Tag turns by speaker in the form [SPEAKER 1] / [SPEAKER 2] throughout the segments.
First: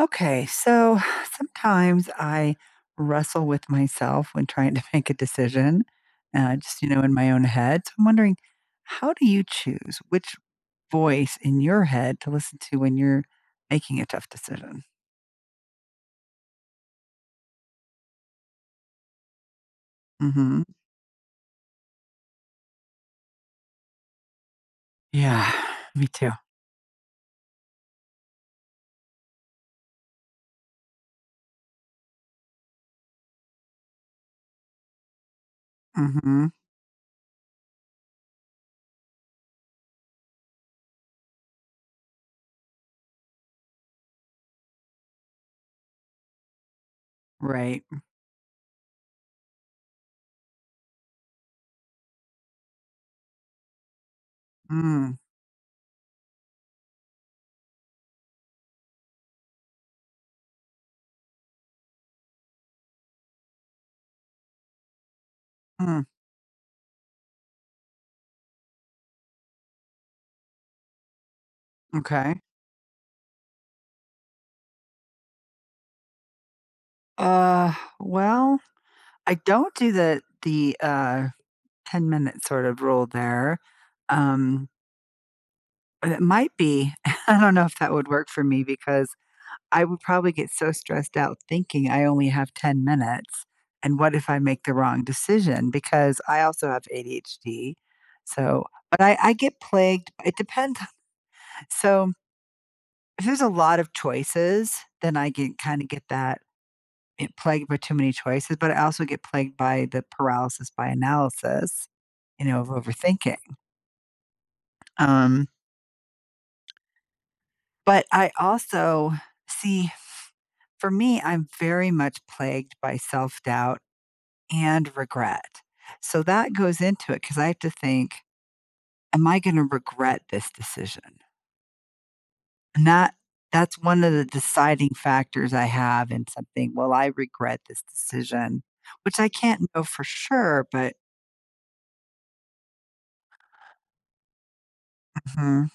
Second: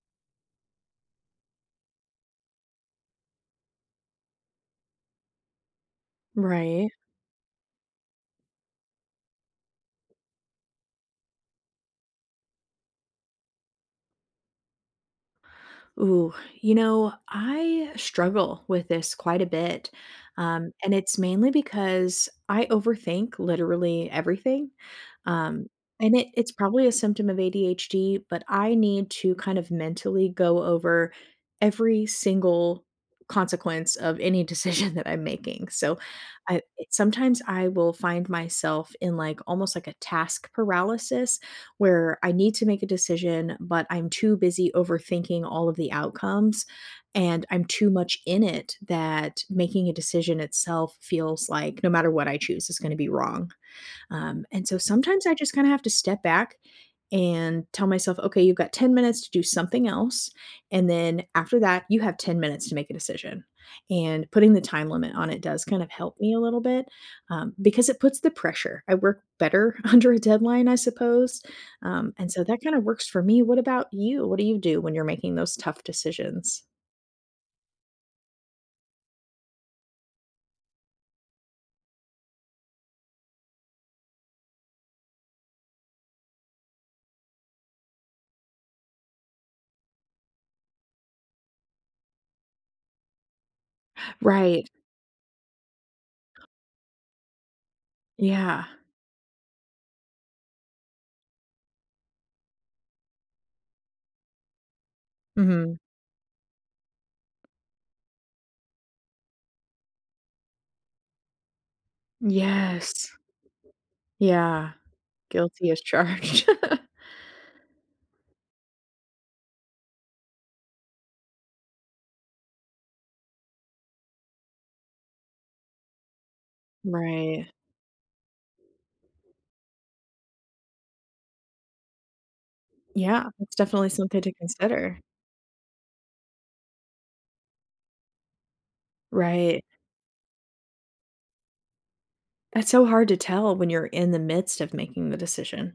[SPEAKER 1] Okay. So, sometimes I wrestle with myself when trying to make a decision, and I just, you
[SPEAKER 2] Right.
[SPEAKER 1] know, in my own head. So, I'm wondering, how do you choose which voice in your head to listen to when you're making a tough decision?
[SPEAKER 2] Ooh, you know, I struggle with this quite a bit,
[SPEAKER 1] Mhm.
[SPEAKER 2] um, and it's mainly because I overthink literally everything,
[SPEAKER 1] Yeah,
[SPEAKER 2] um,
[SPEAKER 1] me
[SPEAKER 2] and it
[SPEAKER 1] too.
[SPEAKER 2] it's probably a symptom of ADHD, but I need to kind of mentally go over every single consequence of any decision that I'm making. So,
[SPEAKER 1] Mhm.
[SPEAKER 2] uh, sometimes I will find myself in, like, almost like a task paralysis where I need to make a decision, but I'm too busy overthinking all of the outcomes; and I'm
[SPEAKER 1] Right.
[SPEAKER 2] too much in it that making a decision itself feels like no matter what I choose is gonna be wrong, um, and so
[SPEAKER 1] Mm.
[SPEAKER 2] sometimes I just kinda have to step back and tell myself, "Okay, you've got 10 minutes to do something else, and then after that, you have 10 minutes to make a decision." And putting the time limit on it does kind of
[SPEAKER 1] Hmm.
[SPEAKER 2] help me a little bit, um, because it puts the pressure. I work better under a deadline, I suppose, um, and
[SPEAKER 1] Okay.
[SPEAKER 2] so that kinda works for me. What about you? What do you do when you're making those tough decisions?
[SPEAKER 1] Uh, well, I don't do the the, uh, ten-minute, sort of, rule there, um but it might be I don't know if that would work for me because I would probably get so stressed out thinking I only have 10 minutes, and what if I make
[SPEAKER 2] Right.
[SPEAKER 1] the wrong decision, because I also have ADHD,
[SPEAKER 2] Yeah.
[SPEAKER 1] so but I I get plagued it depend so if there's a lot of choices, then I get
[SPEAKER 2] Mhm.
[SPEAKER 1] kinda get that i plagued by too many choices, but I also get plagued by the paralysis by analysis, you know, of
[SPEAKER 2] Yes.
[SPEAKER 1] overthinking
[SPEAKER 2] Yeah.
[SPEAKER 1] um
[SPEAKER 2] Guilty as charged.
[SPEAKER 1] but I also see f for me, I'm very much plagued by self-doubt and regret. So, that goes into it, 'cause
[SPEAKER 2] Right.
[SPEAKER 1] I have to think, "Am I gonna regret this decision?" And that
[SPEAKER 2] Yeah. It's
[SPEAKER 1] that's
[SPEAKER 2] definitely
[SPEAKER 1] one of
[SPEAKER 2] something
[SPEAKER 1] the
[SPEAKER 2] to
[SPEAKER 1] deciding
[SPEAKER 2] consider.
[SPEAKER 1] factors I have in something, "Will I regret this decision," which I
[SPEAKER 2] Right.
[SPEAKER 1] can't know for sure, but
[SPEAKER 2] That's so hard to tell when you're in the midst of making the
[SPEAKER 1] Mhm.
[SPEAKER 2] decision,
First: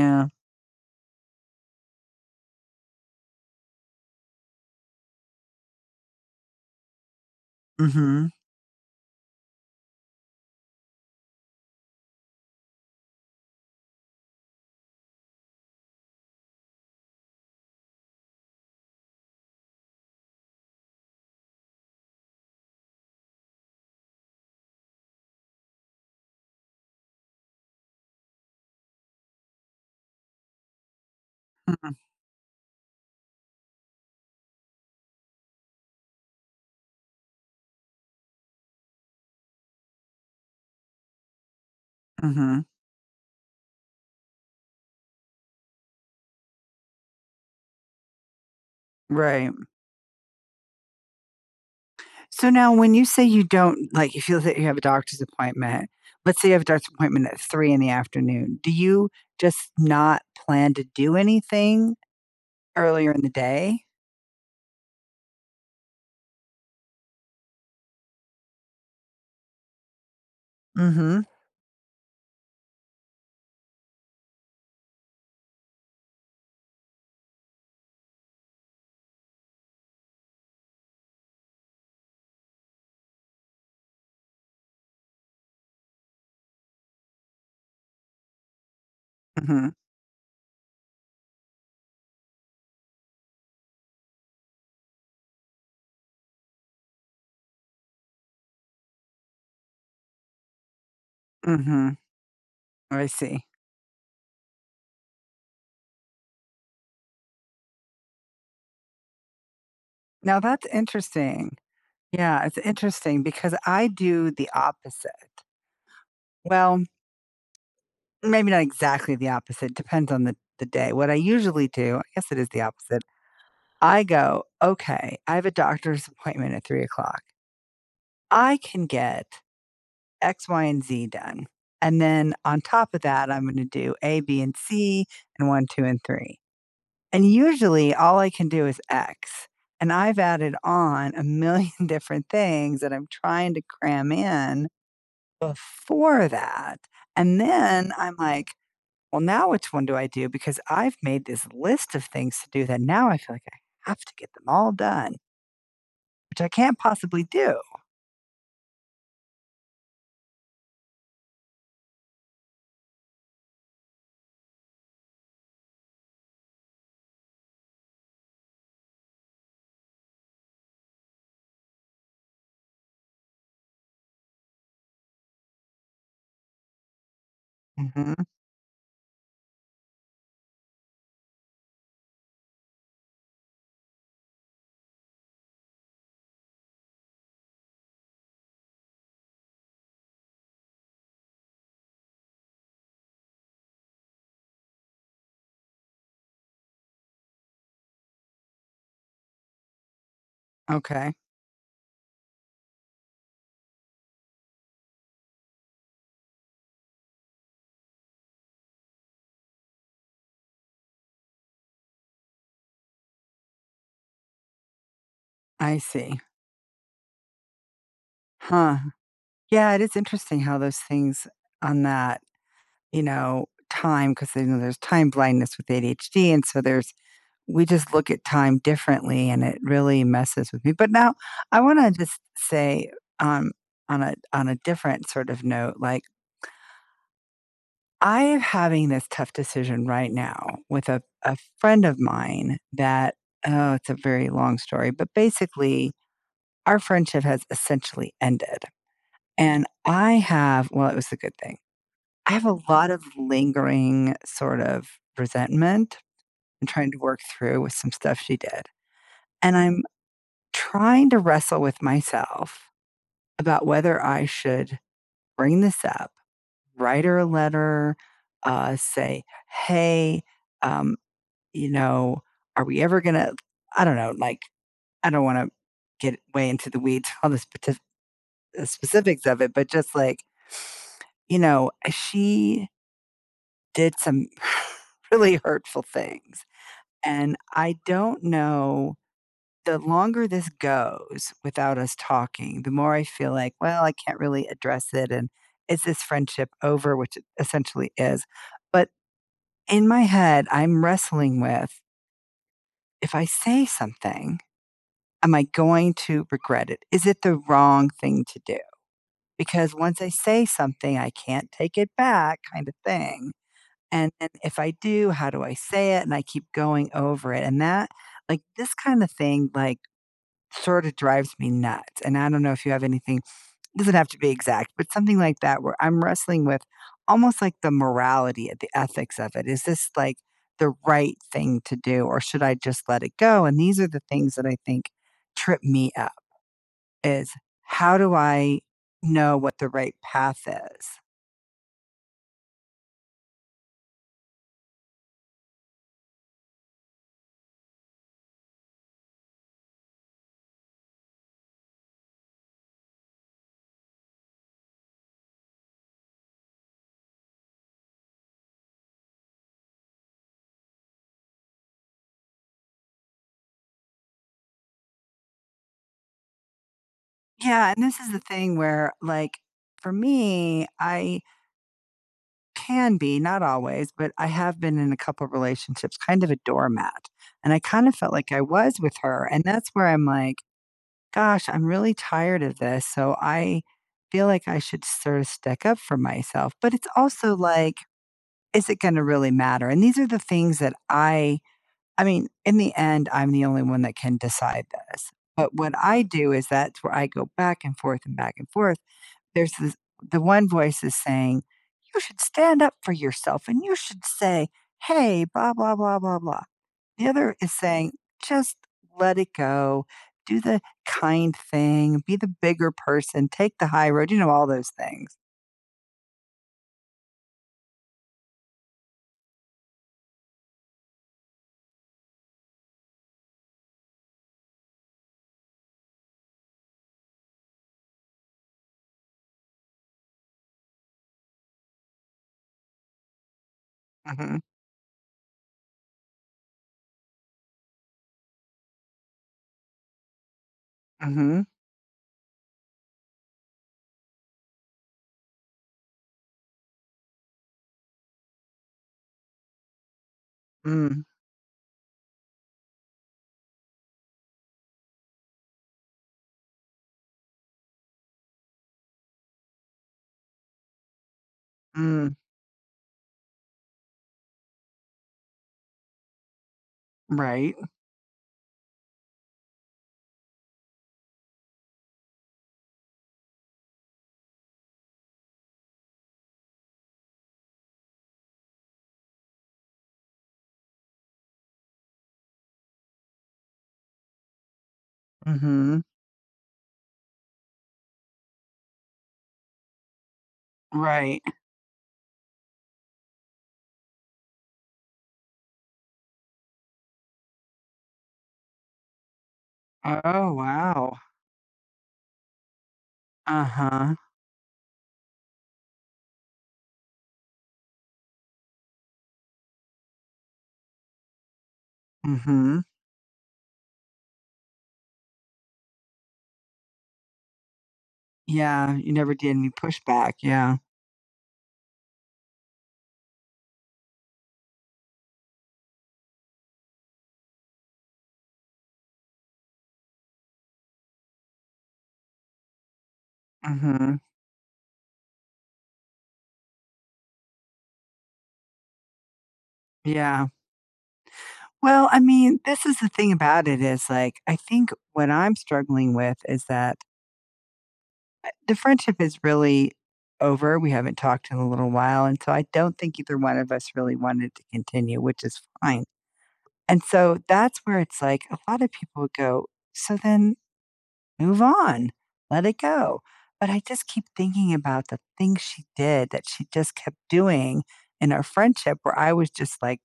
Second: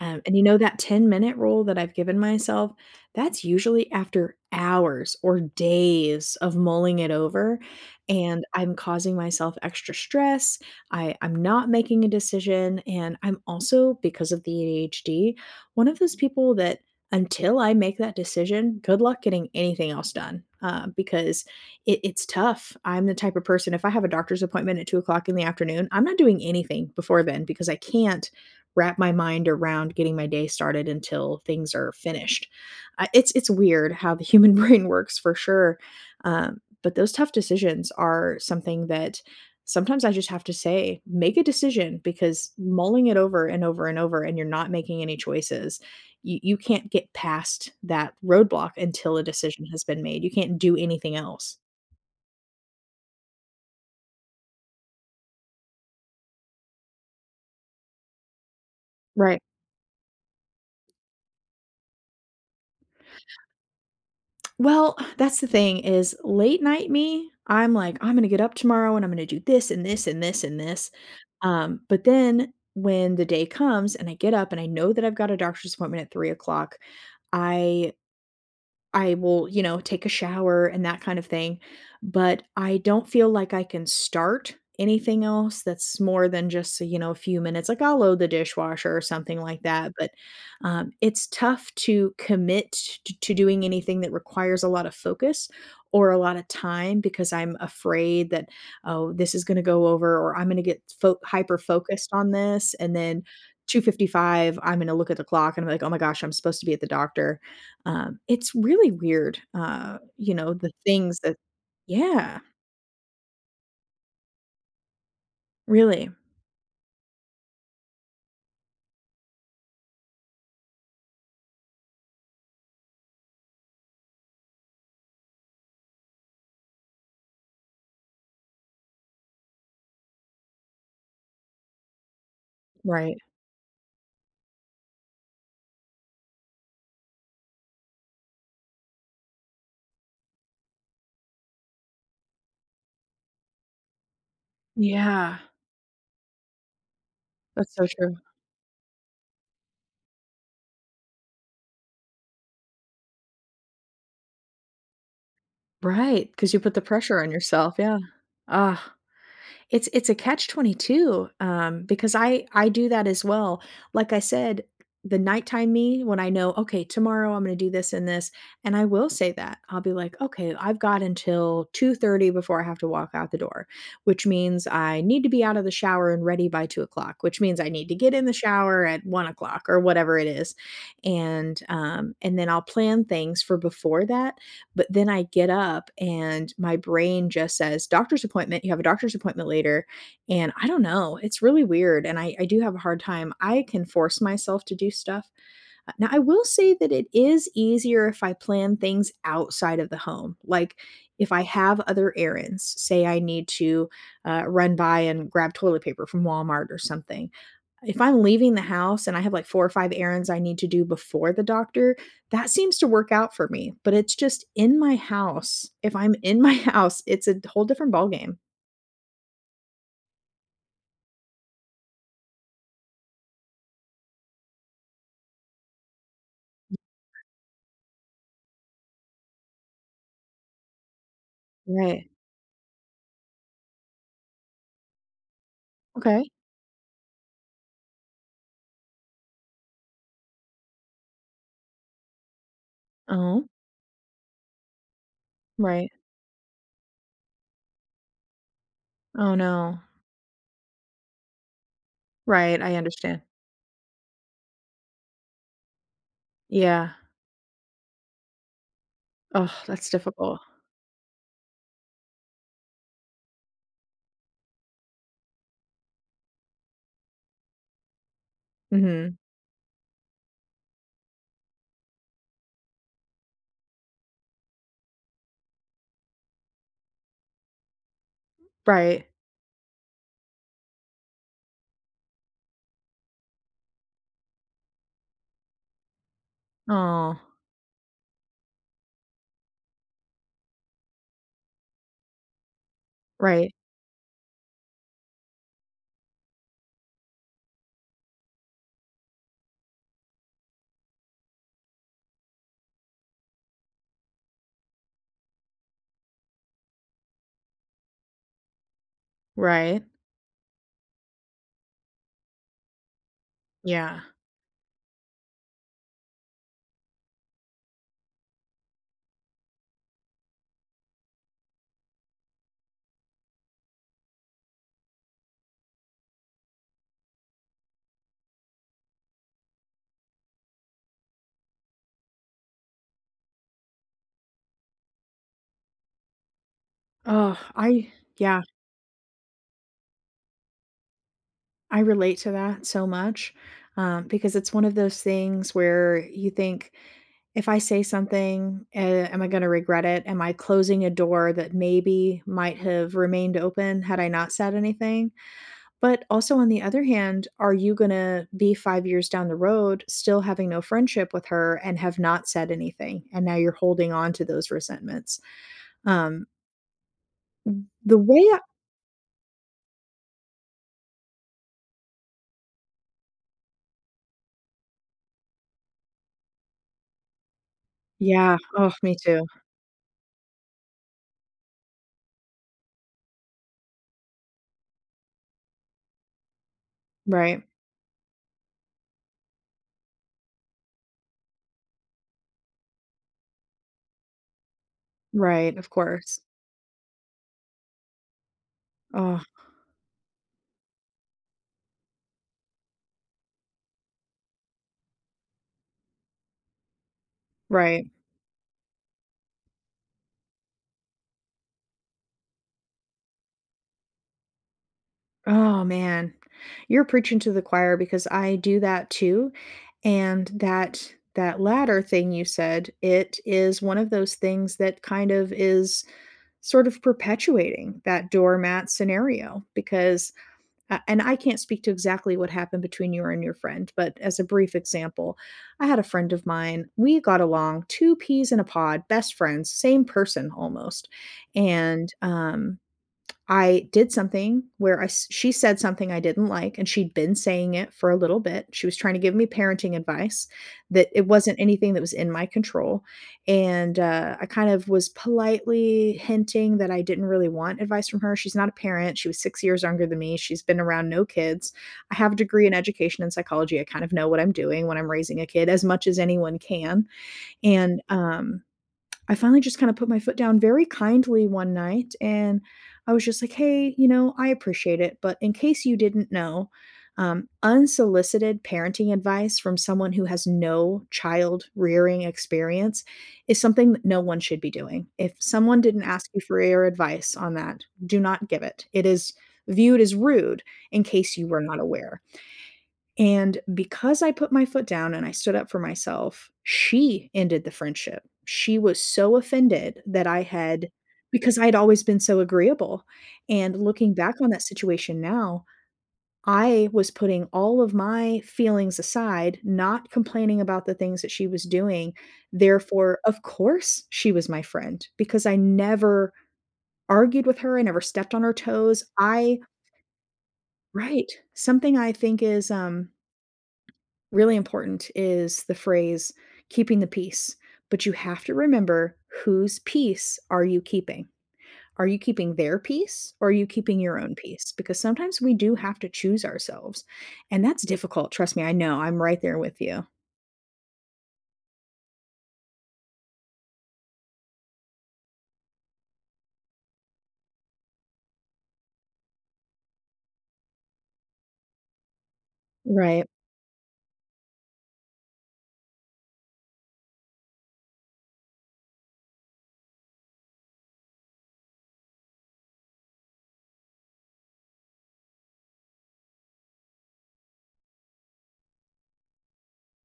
[SPEAKER 2] um, and you know that ten-minute rule that I've given myself, that's usually after hours or days of mulling it over,
[SPEAKER 1] Mhm.
[SPEAKER 2] and I'm causing myself extra stress, I I'm not making a decision, and I'm also- because of the ADHD- one of those people that, until I make that decision, good luck getting anything else done, um, because it it's tough. I'm the type of person if I have a doctor's appointment at 2:00 in the afternoon, I'm not doing anything before then because I can't wrap my mind around getting my day started until things are
[SPEAKER 1] Mm-mm.
[SPEAKER 2] finished. I it's it's weird how the human brain works for sure, um, but those tough decisions are something that sometimes I just have to say, "Make a decision," because
[SPEAKER 1] Mhm.
[SPEAKER 2] mulling it over, and over, and over, and you're not making any choices, you you can't get past that roadblock until a
[SPEAKER 1] Right.
[SPEAKER 2] decision has been made. You can't do anything else.
[SPEAKER 1] So, now when you say you don't like, if you have a you have a doctor's appointment. Let's say you have a doctor's appointment at 3 in the afternoon. Do you
[SPEAKER 2] Right.
[SPEAKER 1] just not plan to do anything earlier in the day?
[SPEAKER 2] Well, that's the thing is late night me, I'm like, "I'm gonna get up tomorrow and I'm gonna do this, and this, and this, and this,"
[SPEAKER 1] Mhm.
[SPEAKER 2] um, but then when the day comes and I get up and I know that I've got a doctor's appointment at 3:00, I I will, you know, take a shower and that kind of thing, but I don't feel like I can start anything else that's more than just, uh, you know, a few minutes, like, I'll load the dishwasher or something like
[SPEAKER 1] Mhm.
[SPEAKER 2] that, but, um, it's tough to commit t t to doing anything that requires a lotta focus or a lotta time because I'm afraid that, "Oh, this is gonna go over or I'm gonna get fo
[SPEAKER 1] Mhm.
[SPEAKER 2] hyperfocused on this, and
[SPEAKER 1] I
[SPEAKER 2] then
[SPEAKER 1] see.
[SPEAKER 2] 2:55, I'm gonna look at the clock and I'm like, 'Oh my gosh, I'm supposed to be at the doctor.'" Um, it's really weird, uh, you
[SPEAKER 1] Now
[SPEAKER 2] know,
[SPEAKER 1] that's
[SPEAKER 2] the things that
[SPEAKER 1] interesting.
[SPEAKER 2] Yeah.
[SPEAKER 1] Yeah, it's interesting because I do the opposite.
[SPEAKER 2] Really.
[SPEAKER 1] Well, maybe not exactly the opposite, depends on the the day. What I usually do- I guess it is the opposite- I go, "Okay. I have a doctor's appointment at 3:00, I can get X, Y, and Z done, and then on top of
[SPEAKER 2] Right.
[SPEAKER 1] that, I'm gonna do A, B, and C, and 1, 2, and 3." And, usually, all I can do is X, and I've added on a million different things that I'm trying to cram in
[SPEAKER 2] Yeah.
[SPEAKER 1] before that, and
[SPEAKER 2] That's so
[SPEAKER 1] then
[SPEAKER 2] true.
[SPEAKER 1] I'm like, "Well, now which one do I do, because I've made this list of things to do that now I feel like I have to get them all done."
[SPEAKER 2] Right,
[SPEAKER 1] Which I
[SPEAKER 2] 'cause you put
[SPEAKER 1] can't
[SPEAKER 2] the pressure
[SPEAKER 1] possibly
[SPEAKER 2] on
[SPEAKER 1] do.
[SPEAKER 2] yourself, yeah. It's it's a Catch-22, um, because I I do that as well. Like I said, the nighttime me, when I know, "Okay, tomorrow I'm gonna do this and this," and I will say that. I'll be like, "Okay, I've got until 2:30 before I have to walk out the door, which means I need to be out of the shower and ready by 2:00, which means I need to get
[SPEAKER 1] Mhm.
[SPEAKER 2] in the shower at 1:00," or whatever it is, and, um and then I'll plan things for before that, but then I get up and my brain just says, "Doctor's appointment, you have a doctor's appointment later," and I dunno, it's really weird and I I do have a hard time. I can force myself to do stuff, uh now I will say that it is easier if I plan things outside of the home, like
[SPEAKER 1] Okay.
[SPEAKER 2] if I have other errands, say I need to, uh, run by and grab toilet paper from Walmart or something. If I'm leaving the house and I have, like, 4 or 5 errands I need to do before the doctor, that seems to work out for me, but it's just in my house,
[SPEAKER 1] I
[SPEAKER 2] if I'm
[SPEAKER 1] see.
[SPEAKER 2] in my house, it's a d whole different ball game.
[SPEAKER 1] Huh. Yeah, it is interesting how those things on that, you know, time, 'cause they know there's time blindness with ADHD, and so there's we just look at time differently, and it really messes with me, but now I wanna
[SPEAKER 2] Right.
[SPEAKER 1] just say, um, on a on a different sort of note, like
[SPEAKER 2] Okay.
[SPEAKER 1] I'm having this tough decision right now with a a friend of mine that
[SPEAKER 2] Oh?
[SPEAKER 1] Oh, it's a very long story, but,
[SPEAKER 2] Right.
[SPEAKER 1] basically, our friendship has essentially ended,
[SPEAKER 2] Oh,
[SPEAKER 1] and
[SPEAKER 2] no.
[SPEAKER 1] I have Well, it was a good thing. I have a
[SPEAKER 2] Right. I
[SPEAKER 1] lot of
[SPEAKER 2] understand.
[SPEAKER 1] lingering sort of resentment and trying
[SPEAKER 2] Yeah.
[SPEAKER 1] to work through with some stuff she did,
[SPEAKER 2] Ugh,
[SPEAKER 1] and I'm
[SPEAKER 2] that's difficult.
[SPEAKER 1] trying to wrestle with myself about whether I should bring this up, write her a letter, uh,
[SPEAKER 2] Mhm.
[SPEAKER 1] say, "Hey, um, you know, are we ever gonna" I don't know, like, I don't wanna get way into the weeds on the spetif uh,
[SPEAKER 2] Right.
[SPEAKER 1] specifics of it, but just like you know, uh, she did some really hurtful things,
[SPEAKER 2] Aw.
[SPEAKER 1] and I don't know the longer this goes without us talking, the more I feel
[SPEAKER 2] Right.
[SPEAKER 1] like, "Well, I can't really address it," and, "is this friendship over," which it essentially is, but in my head, I'm wrestling with "If I say something, am I going to regret it? Is it the wrong thing to do? Because
[SPEAKER 2] Right.
[SPEAKER 1] once I say something, I can't take it back, kinda thing,
[SPEAKER 2] Yeah.
[SPEAKER 1] and and if I do, how do I say it?" And I keep going over it, and that like, this kinda thing, like, sorta drives me nuts, and I don't know if you have anything doesn't have to be exact, but something like that where I'm wrestling with almost like the morality or the ethics of it. "Is this, like, the right thing to do, or should I just let it go," and these are the things that I think trip me up, is
[SPEAKER 2] Ugh, I
[SPEAKER 1] how do
[SPEAKER 2] yeah.
[SPEAKER 1] I know what the right path is?
[SPEAKER 2] I relate to that so much, um, because it's one of those things where you think, if I say something, eh, am I gonna regret it? Am I closing a door that maybe might have remained open had I not said anything? But also on the other hand, are you gonna be 5 years down the road still having no friendship with her and have not said anything? And now you're holding on to those resentments, um
[SPEAKER 1] Yeah, and this
[SPEAKER 2] The
[SPEAKER 1] is
[SPEAKER 2] way
[SPEAKER 1] the
[SPEAKER 2] I
[SPEAKER 1] thing where, like, for me, I can be, not always, but I have been in a couple relationships kind of a doormat, and I kinda felt like
[SPEAKER 2] Yeah.
[SPEAKER 1] I
[SPEAKER 2] Oh,
[SPEAKER 1] was with
[SPEAKER 2] me too.
[SPEAKER 1] her, and that's where I'm like, "Gosh, I'm really tired of this," so I feel like I should sort of stick up for myself, but it's also
[SPEAKER 2] Right.
[SPEAKER 1] like, is it gonna really matter? And these are the things that I I mean, in the end, I'm the only one that can decide this, but
[SPEAKER 2] Right, of
[SPEAKER 1] what I
[SPEAKER 2] course.
[SPEAKER 1] do is that's where I go back and forth and back and forth.
[SPEAKER 2] Aw.
[SPEAKER 1] There's this the one voice is saying, "You should stand up for yourself, and you should say, 'Hey, blah, blah, blah, blah, blah.'" The other is
[SPEAKER 2] Right.
[SPEAKER 1] saying, "Just let it go. Do the kind thing. Be the bigger person, take the high road," you know, all those things.
[SPEAKER 2] Oh, man. You're preaching to the choir because I do that too. And that that latter thing you said, it is one of those things that kind of is sort of perpetuating that doormat scenario because, uh and I can't speak to exactly what happened between you and your friend, but, as a
[SPEAKER 1] Mhm.
[SPEAKER 2] brief example, I had a friend of mine, we got along, two peas in a pod, best friends, same person almost.
[SPEAKER 1] Mhm.
[SPEAKER 2] And, um, I did something where I s she said something I didn't like and she'd been saying it for a little bit. She was trying to give me parenting advice that
[SPEAKER 1] Mm.
[SPEAKER 2] it wasn't anything that was in my control, and, uh, I kind of was politely hinting that I didn't really want advice from her, she's not a parent, she was 6 years younger than me, she's been around no kids. I have
[SPEAKER 1] Mm.
[SPEAKER 2] a degree in education and psychology, I kind of know what I'm doing when I'm raising a kid as much as anyone can,
[SPEAKER 1] Right.
[SPEAKER 2] and, um, I finally just kinda put my foot down very kindly one night and I was just like, "Hey, you know, I appreciate it, but in case you didn't know, um, unsolicited parenting advice from someone who has no child rearing-experience is something no one should be doing. If someone didn't
[SPEAKER 1] Mhm.
[SPEAKER 2] ask you for your advice on that, do not give it. It is viewed as rude in case
[SPEAKER 1] Right.
[SPEAKER 2] you were not aware." And because I put my foot down and I stood up for myself, she ended the friendship. She was so offended that I
[SPEAKER 1] Oh,
[SPEAKER 2] had
[SPEAKER 1] wow.
[SPEAKER 2] because I'd always been so agreeable. And looking
[SPEAKER 1] Uh-huh.
[SPEAKER 2] back on that situation now, I was putting all of my feelings aside, not complaining about the things that she was doing.
[SPEAKER 1] Mhm.
[SPEAKER 2] Therefore, of course, she was my friend because I never argued with her. I never stepped on her
[SPEAKER 1] Yeah.
[SPEAKER 2] toes.
[SPEAKER 1] You never did
[SPEAKER 2] I
[SPEAKER 1] and you pushed back, yeah.
[SPEAKER 2] Right. Something I think is, um, really important is the phrase "keeping the peace." But you have to remember, whose peace are you keeping? Are you keeping their peace or are you keeping your
[SPEAKER 1] Mhm.
[SPEAKER 2] own peace? Because sometimes we do have to choose ourselves. And that's difficult, trust me, I know, I'm right there with you.
[SPEAKER 1] Yeah. Well, I mean, this is the thing about it is, like, I think what I'm struggling with is that eh, the friendship is really over, we haven't talked in a little while, and so I don't think
[SPEAKER 2] Right.
[SPEAKER 1] either one of us really wanted to continue, which is fine, and so that's where it's like, a lotta people go, "So then, move on. Let it go." But I just keep thinking about the things she did that she just kept doing in our friendship where I was just, like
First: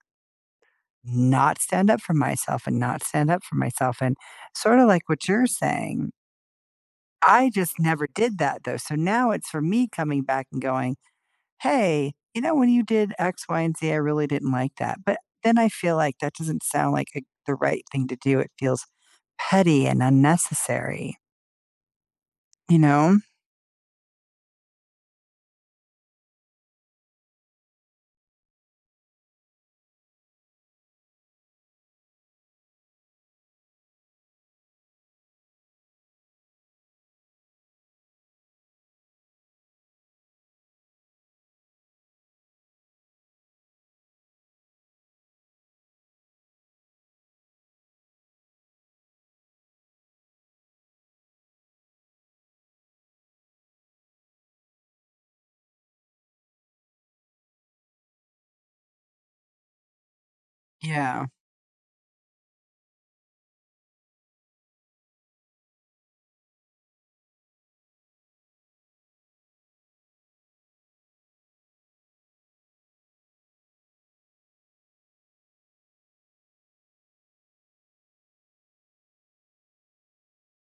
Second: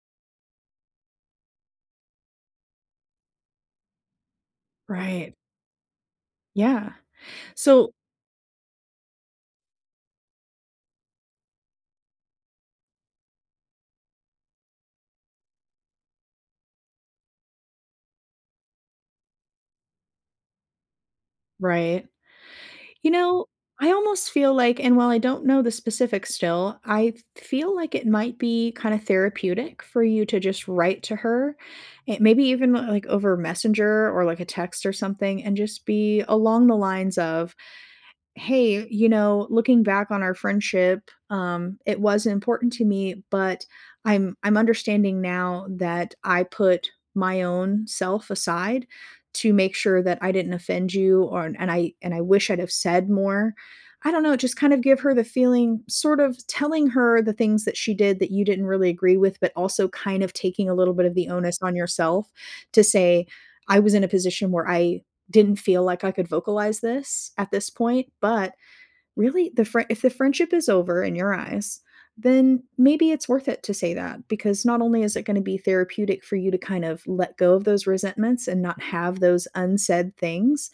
[SPEAKER 1] not stand up for myself and not stand up for myself, and, sorta like what
[SPEAKER 2] Right.
[SPEAKER 1] you're saying
[SPEAKER 2] Yeah.
[SPEAKER 1] I just
[SPEAKER 2] So
[SPEAKER 1] never did that, though, so now it's for me coming back and going, "Hey, you know, when you did X, Y and Z, I really didn't like that," but then I feel like that doesn't sound like it the right thing to do, it feels petty and unnecessary.
[SPEAKER 2] Right.
[SPEAKER 1] You
[SPEAKER 2] You
[SPEAKER 1] know?
[SPEAKER 2] know, I almost feel like and while I don't know the specifics still, I feel like it might be kinda therapeutic for you to just write to her. It maybe even like over messenger or like a text or something and just be along the lines of, "Hey, you know, looking back on our friendship, um, it was important to me but I'm I'm understanding now that I put my own self aside to make sure that I didn't offend you or and I and I wish I'd have said more." I don't know, just kind of give her the feeling sort of telling her the things that she did that you didn't really agree with but also kind of taking a little bit of
[SPEAKER 1] Yeah.
[SPEAKER 2] the onus on yourself to say, "I was in a position where I didn't feel like I could vocalize this at this point," but, really, the frie if the friendship is over in your eyes, then maybe it's worth it to say that, because not only is it gonna be therapeutic for you to kind of let go of those resentments and not have those unsaid things,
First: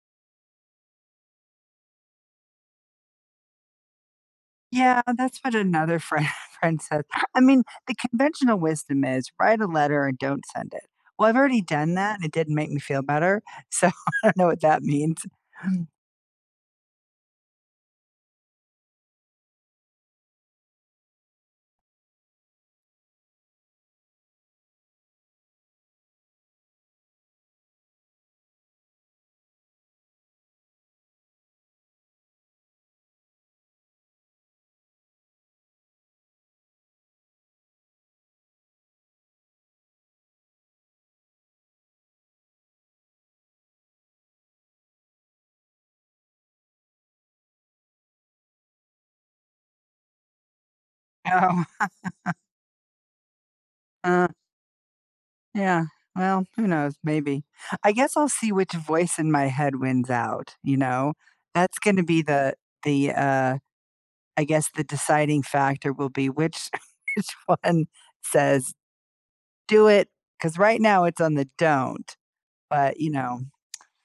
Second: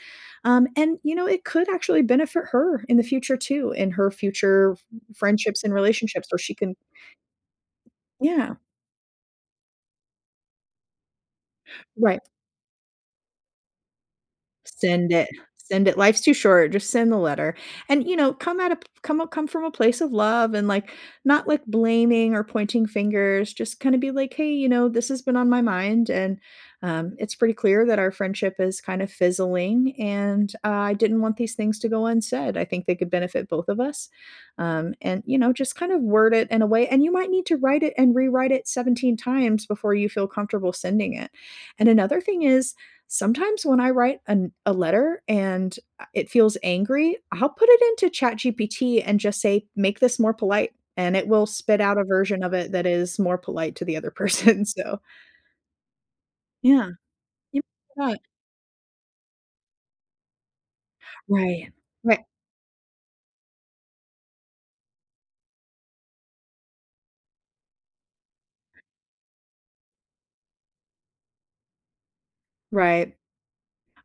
[SPEAKER 2] um, and, you know, it could actually benefit her in the future too, in her future f
[SPEAKER 1] Yeah, that's what
[SPEAKER 2] friendships and
[SPEAKER 1] another friend
[SPEAKER 2] relationships where she can
[SPEAKER 1] friend said. I mean, the
[SPEAKER 2] Yeah.
[SPEAKER 1] conventional wisdom is write a letter and don't send it. Well, I've already done that,
[SPEAKER 2] Right.
[SPEAKER 1] and it didn't make me feel better. So I know what that
[SPEAKER 2] Send
[SPEAKER 1] means.
[SPEAKER 2] it. Send it, life's too short, just send the letter, and, you know, come at a p come a come from a place of love and like, not, like, blaming or pointing fingers, just kinda be like, "Hey, you know, this has been on my mind, and um, it's pretty clear that our friendship is kinda fizzling and, uh, I didn't want these things to go unsaid. I think they could benefit both of us." Um, and, you know, just kind of word it in a way and you might need to write it and rewrite it 17 times before you feel comfortable sending it, and another thing is, sometimes when I write an a letter and, uh, it feels angry, I'll put it into ChatGPT and just say, "Make this more polite." And it will
[SPEAKER 1] Oh.
[SPEAKER 2] spit out a version of it that is more polite to the other
[SPEAKER 1] Uh
[SPEAKER 2] person, so
[SPEAKER 1] Yeah. Well, who
[SPEAKER 2] Yeah.
[SPEAKER 1] knows? Maybe.
[SPEAKER 2] Y
[SPEAKER 1] I guess
[SPEAKER 2] [unintelligible]
[SPEAKER 1] I'll see which voice in my head wins out, you know?
[SPEAKER 2] Right.
[SPEAKER 1] That's gonna be
[SPEAKER 2] Ri
[SPEAKER 1] the the, uh I guess, the deciding factor will be which, which one says, "Do it!" 'Cause right now, it's on the don't. But, you
[SPEAKER 2] Right.
[SPEAKER 1] know,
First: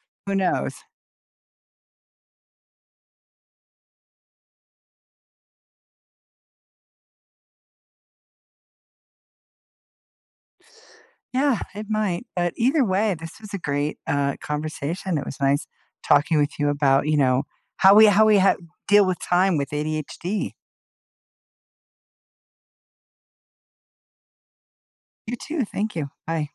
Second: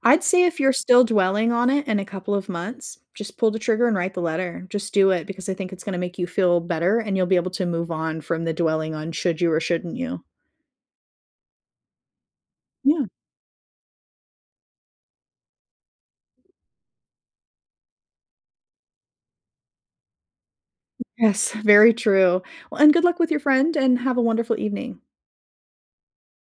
[SPEAKER 2] I'd
[SPEAKER 1] who
[SPEAKER 2] say if you're
[SPEAKER 1] knows?
[SPEAKER 2] still dwelling on it in a couple of months, just pull the trigger and write the letter. Just do it because I think it's gonna make you feel better and you'll be able to move on from the dwelling on should you or shouldn't you.
[SPEAKER 1] Yeah, it might, but either
[SPEAKER 2] Yeah.
[SPEAKER 1] way, this was a great, uh, conversation, it was nice talking with you about, you know, how we how we hav deal with time with ADHD.
[SPEAKER 2] Yes, very true. Well, and good luck with your friend, and have a wonderful evening.
[SPEAKER 1] You too, thank you. Bye.